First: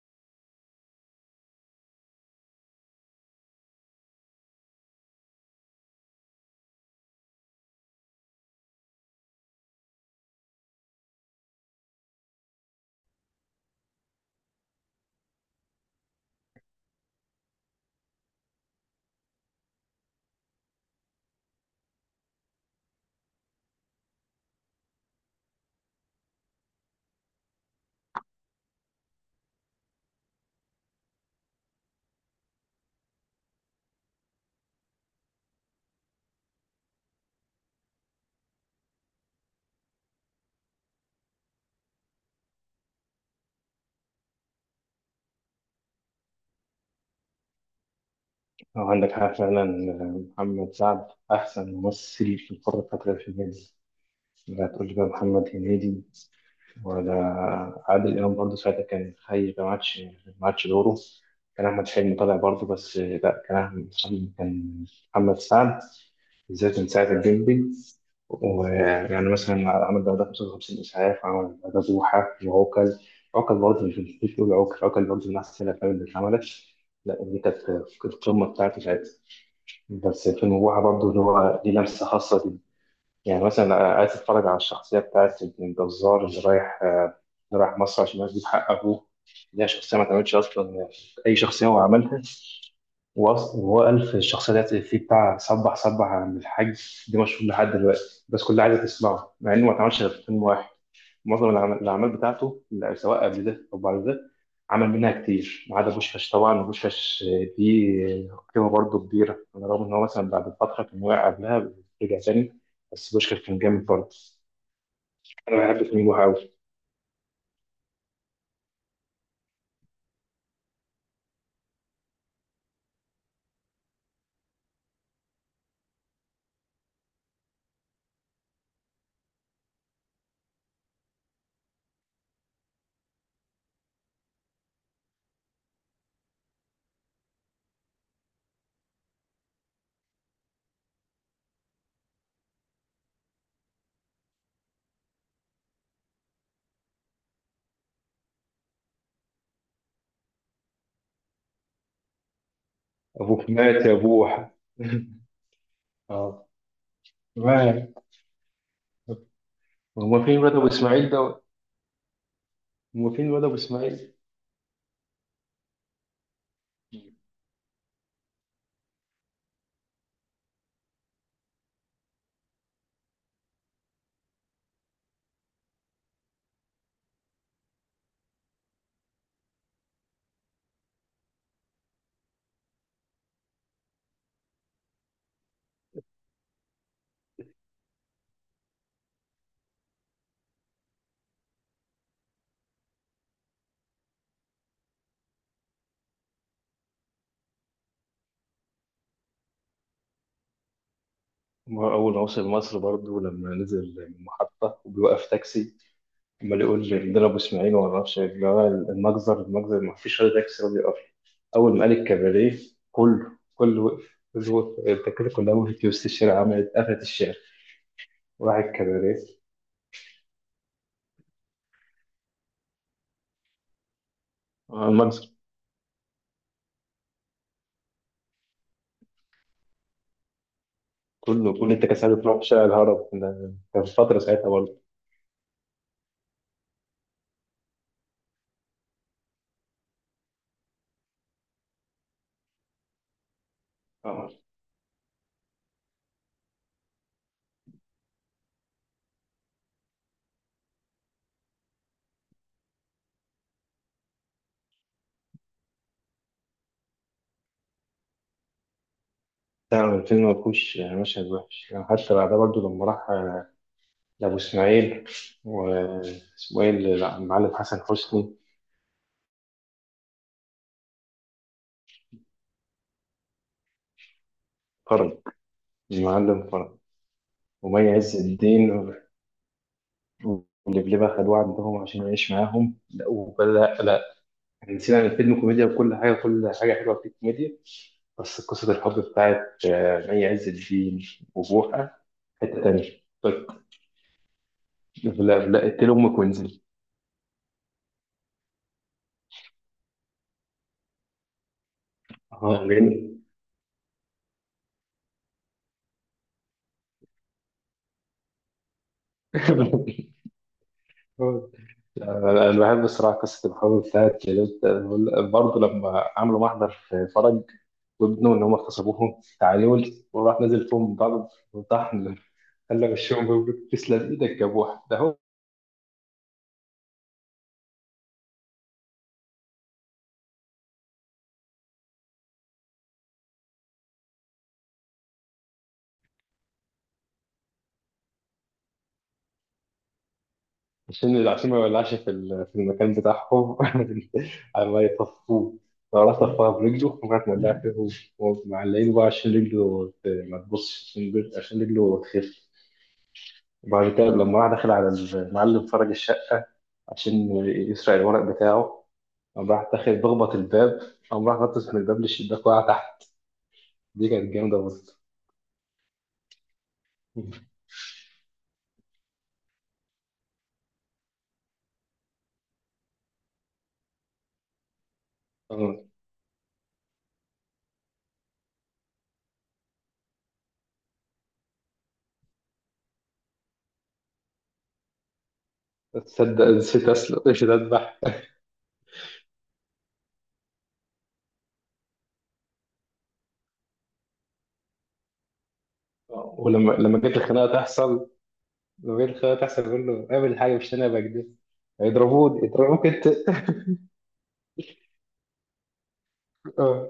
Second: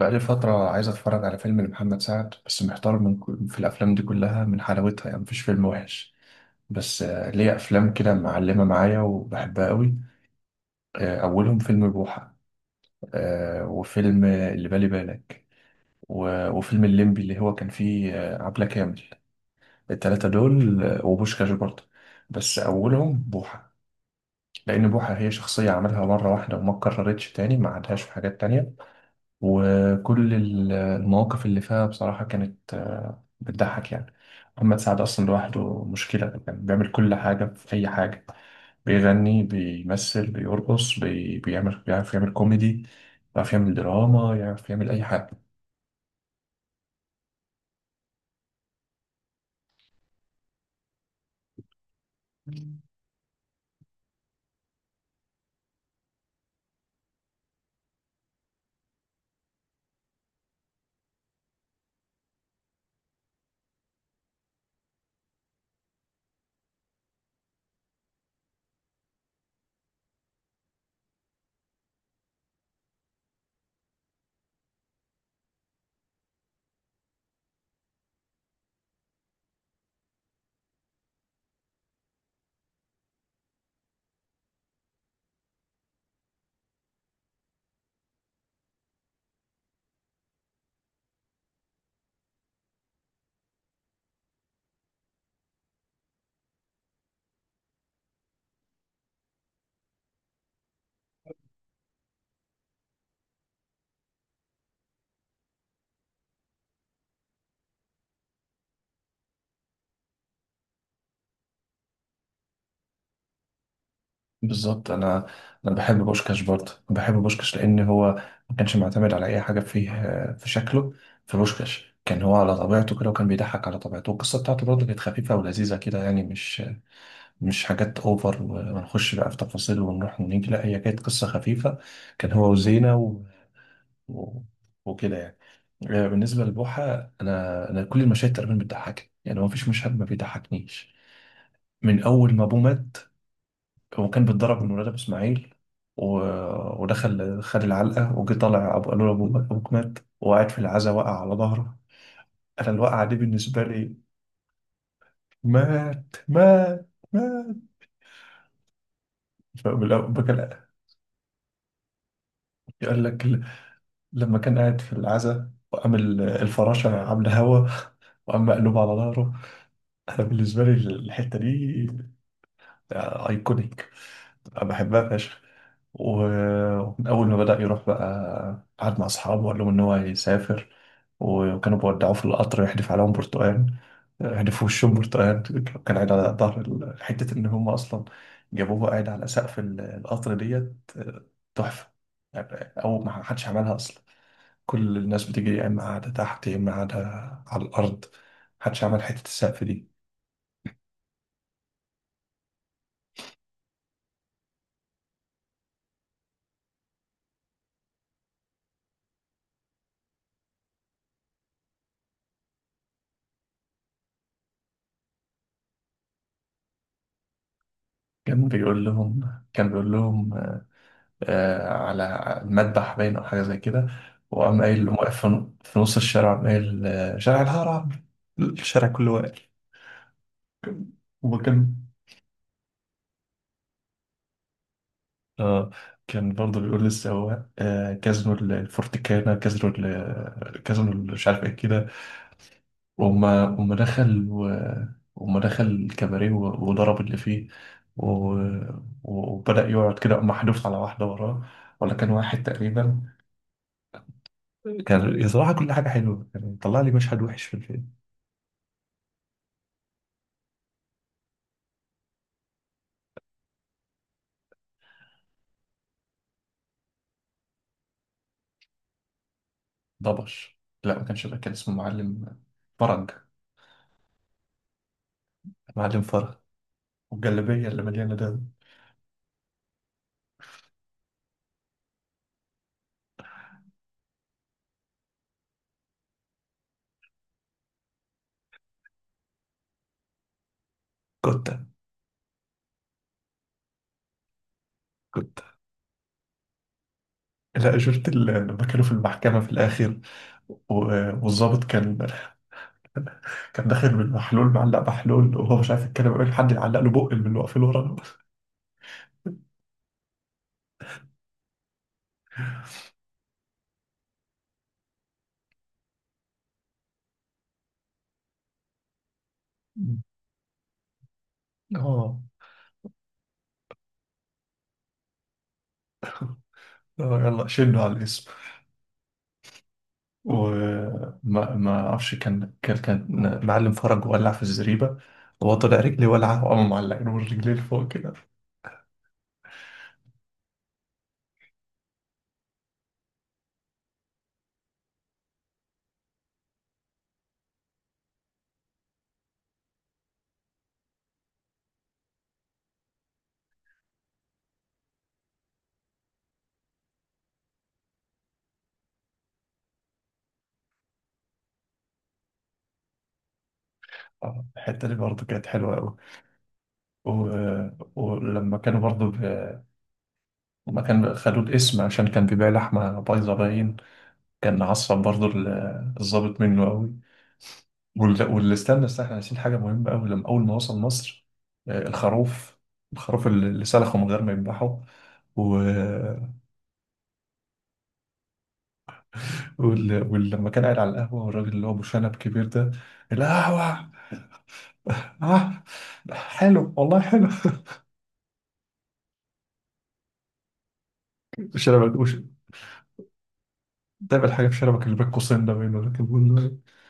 بقالي فترة عايز أتفرج على فيلم لمحمد سعد، بس محتار من في الأفلام دي كلها من حلاوتها، يعني مفيش فيلم وحش. بس ليه أفلام كده معلمة معايا وبحبها قوي. أولهم فيلم بوحة، وفيلم اللي بالي بالك، و- وفيلم الليمبي اللي هو كان فيه عبلة كامل. التلاتة دول، وبوشكاش برضه. بس أولهم بوحة، لأن بوحة هي شخصية عملها مرة واحدة وما اتكررتش تاني، ما عادهاش في حاجات تانية. وكل المواقف اللي فيها بصراحة كانت بتضحك يعني. محمد سعد أصلا لوحده مشكلة، كان بيعمل كل حاجة في أي حاجة. بيغني، بيمثل، بيرقص، بي... بيعمل بيعرف يعمل كوميدي، بيعرف يعمل دراما، يعرف يعمل أي حاجة. اه، عندك حق فعلا. محمد سعد أحسن ممثل في القارة الفترة في الجاية. لا تقول لي بقى محمد هنيدي ولا عادل إمام، برضه ساعتها كان حي، ما عادش دوره. كان أحمد حلمي طالع برضه، بس لا، كان أحمد حلمي، كان محمد سعد بالذات من ساعة الجندي. ويعني مثلا عمل بعدها 55 إسعاف، عمل بعدها بوحة وعوكل. عوكل برضه، مش بقول عوكل، عوكل برضه من أحسن الأفلام اللي اتعملت. لا، دي كانت القمة بتاعته ساعتها. بس في النبوحة برضه اللي هو ليه لمسة خاصة دي. يعني مثلا عايز اتفرج على الشخصية بتاعت ابن الجزار اللي رايح، اللي رايح مصر عشان يجيب حق أبوه، اللي هي شخصية ما اتعملتش أصلا، أي شخصية هو عملها. وأصلا هو قال في الشخصية ديت في بتاع صبح صبح، عن الحاج دي مشهور لحد دلوقتي، بس كلها عايزة تسمعه مع إنه ما اتعملش غير في فيلم واحد. معظم الاعمال بتاعته، لا، سواء قبل ده او بعد ده، عمل منها كتير ما عدا بوشكاش. طبعا بوشكاش دي قيمه برضه كبيره، على الرغم ان هو مثلا بعد فتره كان واقع قبلها، رجع تاني. بس بوشكاش كان جامد برضه. بالظبط. أنا انا أنا بحب بحب فيلم بوحه بوشكاش قوي. برضه، بحب بوشكاش لأن هو ما كانش معتمد على أي حاجة فيه، في شكله. في بوشكاش كان هو على طبيعته كده، وكان بيضحك على طبيعته، والقصة بتاعته برضه كانت خفيفة ولذيذة كده، يعني مش حاجات اوفر ونخش بقى في تفاصيل ونروح ونيجي، لا هي كانت قصة خفيفة. كان هو وزينة و... وكده يعني. بالنسبة لبوحة، انا كل المشاهد تقريبا بتضحكني، يعني ما فيش مشهد ما بيضحكنيش. من اول ما ابوه مات، هو كان بيتضرب من ولاد ابو اسماعيل، و... ودخل خد العلقة وجي طالع ابو قالوا له ابوك مات، وقعد في العزا وقع على ظهره. انا الوقعة دي ابوك بالنسبة مات يا لي، بوحه مات اه. مات مات. ما- فبالأول- هما فين بكل- الواد ابو اسماعيل ده؟ يقول هما لك، فين الواد ابو اسماعيل؟ لما كان قاعد في العزا وقام الفراشة عاملة هوا، وقام مقلوب على ظهره. أنا بالنسبة لي الحتة دي أيكونيك، أنا بحبها فشخ. و- ومن أول ما بدأ يروح، بقى قعد مع أصحابه وقال لهم إن هو هيسافر، وكانوا بيودعوه في القطر يحدف عليهم برتقال، يحدف في وشهم برتقال، كان قاعد على ظهر حتة إن هم أصلا جابوه قاعد على سقف القطر ديت، تحفة. يعني أول ما حدش عملها أصلا، كل الناس بتيجي يا إما قاعدة تحت يا إما قاعدة على الأرض، محدش عمل حتة السقف دي. ما هو أول ما وصل مصر برضه، لما نزل من المحطة وبيوقف تاكسي، عمال يقول لي ضربوا اسماعيل وما اعرفش إيه. اللي هو المجزر، المجزر، ما فيش حد يكسر راضي يقف. اول ما قال الكباريه، كله وقف، كله وقف، التكاتك كلها وقفت في وسط الشارع، عملت قفلت الشارع، وراح الكباريه. كان بيقول لهم آه على المذبح باين أو حاجة زي كده، وقام قايل، آه، قام واقف المجزر. في نص الشارع، قام قايل شارع الهرم، الشارع كله واقف. كل وكان التكاسات بتروح في شارع الهرب ده، كان فترة ساعتها برضه. آه، كان برضه بيقول للسواق آه كازنوا الفورتيكانا، كازنوا كازنوا مش عارف ايه كده. وأما دخل آه. وأما دخل الكباريه وضرب اللي فيه، وبدأ يقعد كده، أما حدف على واحدة وراه، ولا كان واحد تقريبا. كان بصراحة كل حاجة حلوة، يعني طلع لي مشهد وحش في الفيلم؟ بتاع الفيلم ما فيهوش مشهد وحش يعني، حتى بعدها برضه لما راح، لأبو إسماعيل، واسمه إيه لا، المعلم حسن حسني. ضبش. لا ما كانش ده، كان اسمه معلم فرج، فرج. معلم فرج. المعلم فرج. والجلابية اللي ومي مليانة عز دم. الدين ولبلبة خدوه عندهم عشان يعيش معاهم، لا ولا لا، احنا نسينا ان الفيلم كوميديا، وكل حاجة حلوة فيه كوميديا. بس قصة الحب بتاعت، مي عز الدين كتة، وبوحة حتة تانية. طيب، لا كتة. لا اقتلي أمك وانزلي. لا شفت لما كانوا في المحكمة في الآخر، و- والظابط كان اه جميل. كان داخل بالمحلول، معلق محلول وهو مش عارف يتكلم قبل حد يعلق له بق من اللي واقفين ورا. أنا بحب الصراحة قصة الحب بتاعت برضه لما عملوا محضر في فرج وابنه إن هم اغتصبوهم، تعالوا، مم. وراح نازل فيهم بعض وطحن، اه. خلى وشهم يقولوا تسلم إيدك يا بوحة ده هو. يلا شنه على الاسم. وما ما ما اعرفش، كان معلم فرج ولع في الزريبه، وهو طلع رجلي ولعه، وقام معلقين الرجلين فوق كده. عشان ما يولعش في المكان بتاعهم، على ما يطفوه. لو راح طفاها برجله ممكن تولع فيه. هو معلقينه بقى عشان رجله ما تبصش، عشان رجله تخف. وبعد كده لما راح داخل على المعلم فرج الشقة عشان يسرق الورق بتاعه، قام راح داخل بخبط الباب، قام راح نطس من الباب للشباك، وقع تحت. دي كانت جامدة الحته دي برضه. برضه كانت حلوه قوي. و... ولما كانوا برضه ب... لما كان خدوا الاسم عشان كان بيبيع لحمه بايظه باين، كان عصب برضو الضابط منه قوي. وال- واللي استنى احنا ناسيين حاجة مهمة قوي، لما أول ما وصل مصر، الخروف، الخروف اللي سلخه من غير ما يذبحه. و... آه، تصدق نسيت أسلق نسيت أذبح. ولما كان قاعد على القهوة، والراجل اللي هو أبو شنب كبير ده، القهوة. آه حلو ولما والله كانت حلو. الخناقة تحصل، لو جيت الخيار تحصل، يقول له اعمل حاجه، مش انا بكده، شنبك هيضربوني يضربوك انت. دايما الحاجة في شنبك اللي بين قوسين ده، بينه لكن بقول له اه.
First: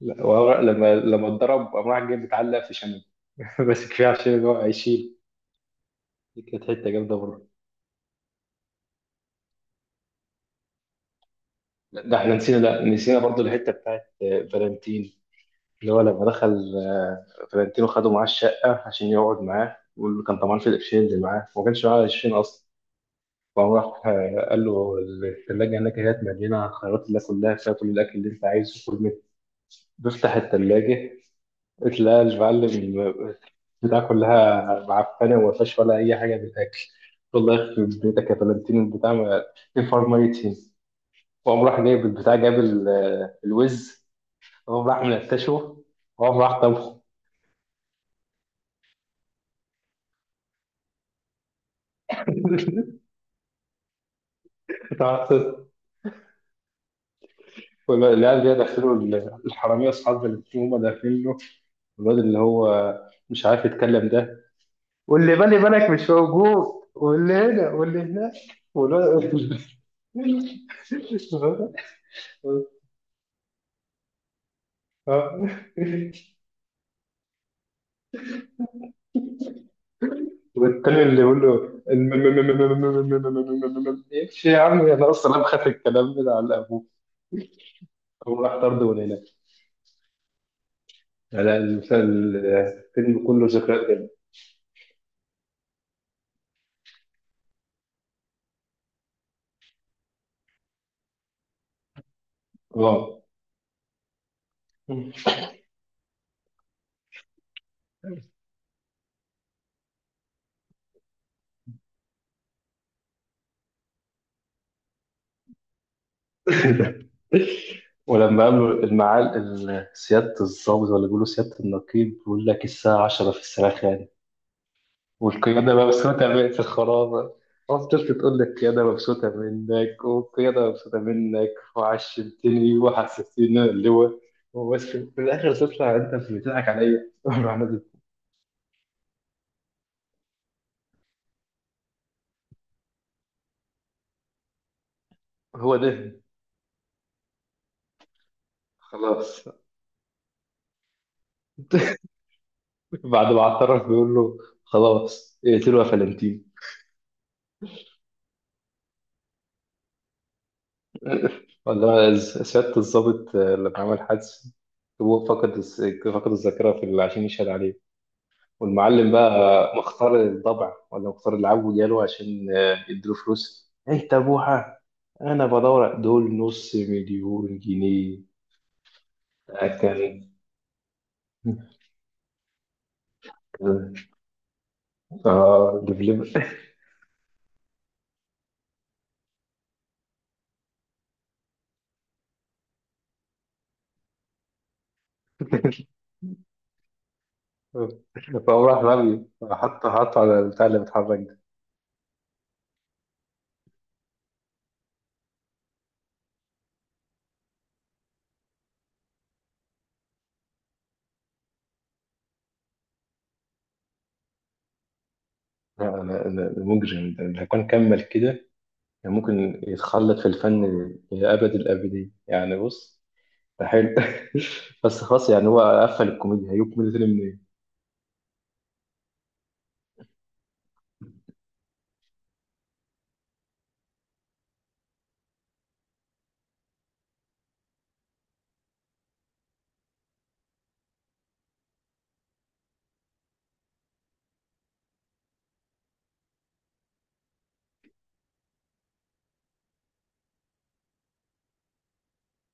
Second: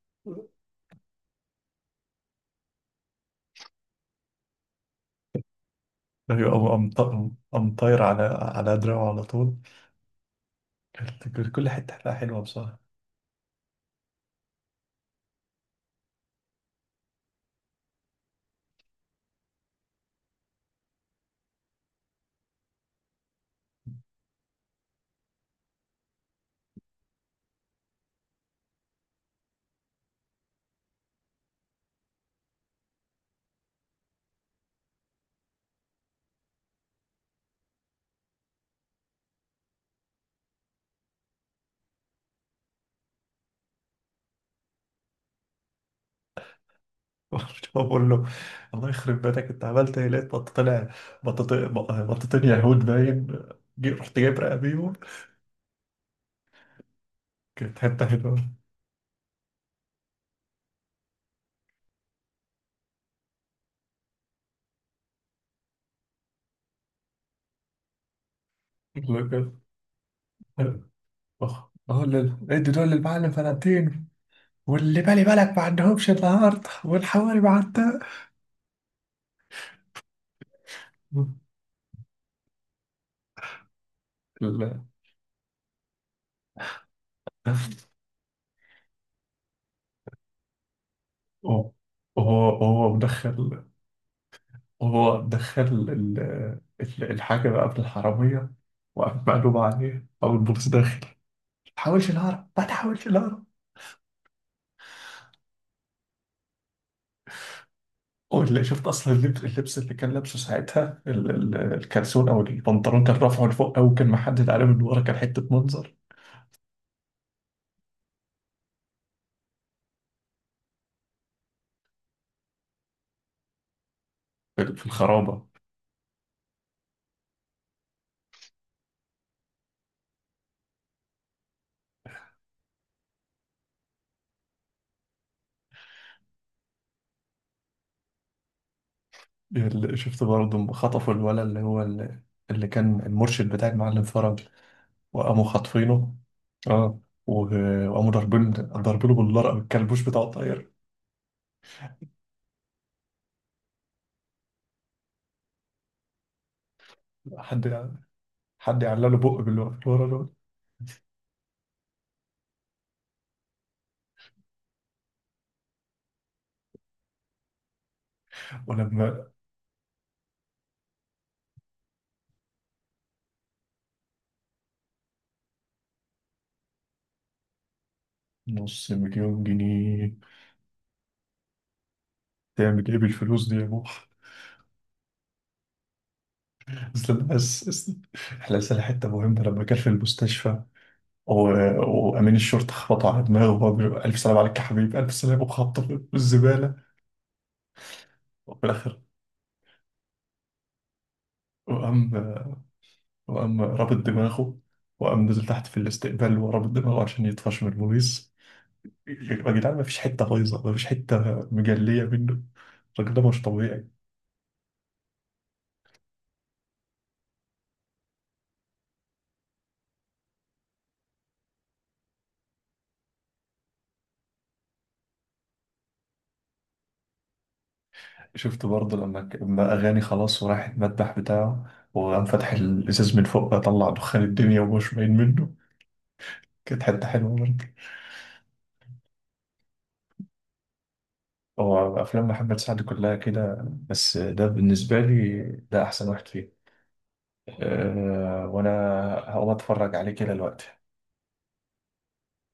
لا، وهو لما اتضرب قام راح جاي متعلق في شنب، بس كفايه عشان اللي هو هيشيل. إيه؟ دي أيوة، كانت قام حته جامده برضه. قام طاير على دراعه على طول. كانت كل حتة ده احنا حلوة نسينا، بصراحة. لا، نسينا برضه الحته بتاعت، فالنتين. اللي هو لما دخل، فالنتين وخده معاه الشقه عشان يقعد معاه، واللي كان طمعان في القرشين اللي معاه، وما كانش معاه قرشين اصلا. فقام راح، قال له الثلاجه هناك هي مليانه خيارات الله، كلها فيها، كل الاكل اللي انت عايزه كل منه. بيفتح الثلاجه، لا، المعلم بتاع كلها معفنه وما فيهاش ولا اي حاجه بتاكل. والله يخرب بيتك يا فلانتين البتاع، ما الفار ميتين. وقام راح جايب البتاع، الوز، وقام راح منتشه، وقام راح طبخه. بقول له الله يخرب بيتك، انت عملت ايه؟ لقيت بط طلع، بطتين يهود باين. رحت جايب رقه بيهم. تعرف- كانت حته والعيال حلوه. دي داخلوا، الحراميه اصحاب فلانتين هم داخلين له، الواد اللي هو مش عارف يتكلم ده، واللي بالي بالك مش موجود، واللي هنا واللي هناك، قال له والواد. كده. اه اه. ادي دول للمعلم فلانتين، واللي بالي اه. بالك ما عندهمش النهارده، والحواري ما عندها. والتاني اللي يقول له امشي يا ال- عم، انا اصلا بخاف الكلام ده على ابوه. هو راح طرد من هنا. لا، هو المسلسل، هو الفيلم كله مدخل، ذكريات جدا. هو مدخل الحاجة بقى قبل الحرامية، وقام مقلوب عليه أو البوليس داخل: ما تحاولش الهرب، ما تحاولش اه. الهرب. واللي شفت اصلا اللبس، اللي كان لابسه ساعتها الكلسون او البنطلون، كان رافعه لفوق او كان محدد عليه من ورا، كان حته منظر. ولما قالوا سيادة الضابط ولا بيقولوا سيادة النقيب، بيقول لك الساعة 10 في الساعة، في الخرابه. والقيادة مبسوطة من في الخرابة، خلاص طفل تقول لك القيادة مبسوطة منك والقيادة مبسوطة منك، وعشمتني وحسستني إن أنا اللواء، وبس في الآخر تطلع أنت بتضحك عليا. الواحد اللي شفت برضه لما خطفوا الولد اللي هو اللي كان المرشد بتاع المعلم فرج، وقاموا هو خاطفينه. ده. اه. وقاموا ضاربينه خلاص. بالنار، او الكلبوش بتاعه طاير. بعد ما اعترف بيقول له خلاص اقتلوا يا فلنتين. حد حد يعلق له بق باللي واقف ورا دول. ولا سيادة الضابط، لما عمل حادثة، هو فقد فقد الذاكرة عشان يشهد عليه، والمعلم ولما بقى مختار الضبع ولا مختار العب وجاله عشان، يديله فلوس ايه تابوها. انا بدور دول نص مليون جنيه. 500,000 جنيه اكل. تعمل ايه بالفلوس دي يا بوح. اه لبلب. اصل احنا لسه حته مهمه لما كان في المستشفى، و... وامين الشرطه خبطوا على دماغه، وهو بيقول الف سلام عليك يا حبيبي، الف سلام، وخبطه في الزباله. وفي فهو راح الاخر، رمي، حط حط على البتاع اللي بيتحرك ده. وقام وقام رابط دماغه، وقام نزل تحت في الاستقبال ورابط دماغه عشان يطفش من البوليس. يا جدعان، ما فيش حته بايظه، ما فيش حته مجليه منه، الراجل ده مش طبيعي. لا، انا مجرم ده، لو كان كمل كده كان ممكن يتخلد في الفن لابد الابدين. يعني بص، ده حلو، بس خلاص يعني هو قفل الكوميديا هيجيب كوميديا تاني. شفت برضه لما لما اغاني خلاص وراح المذبح بتاعه، وقام فاتح الازاز من فوق، طلع دخان الدنيا ومش باين منه. كانت حتة حلوة برضه. هو أفلام محمد سعد كلها كده، بس ده بالنسبة لي، ده أحسن واحد فيه. أه، وأنا هقوم أتفرج عليه كده دلوقتي.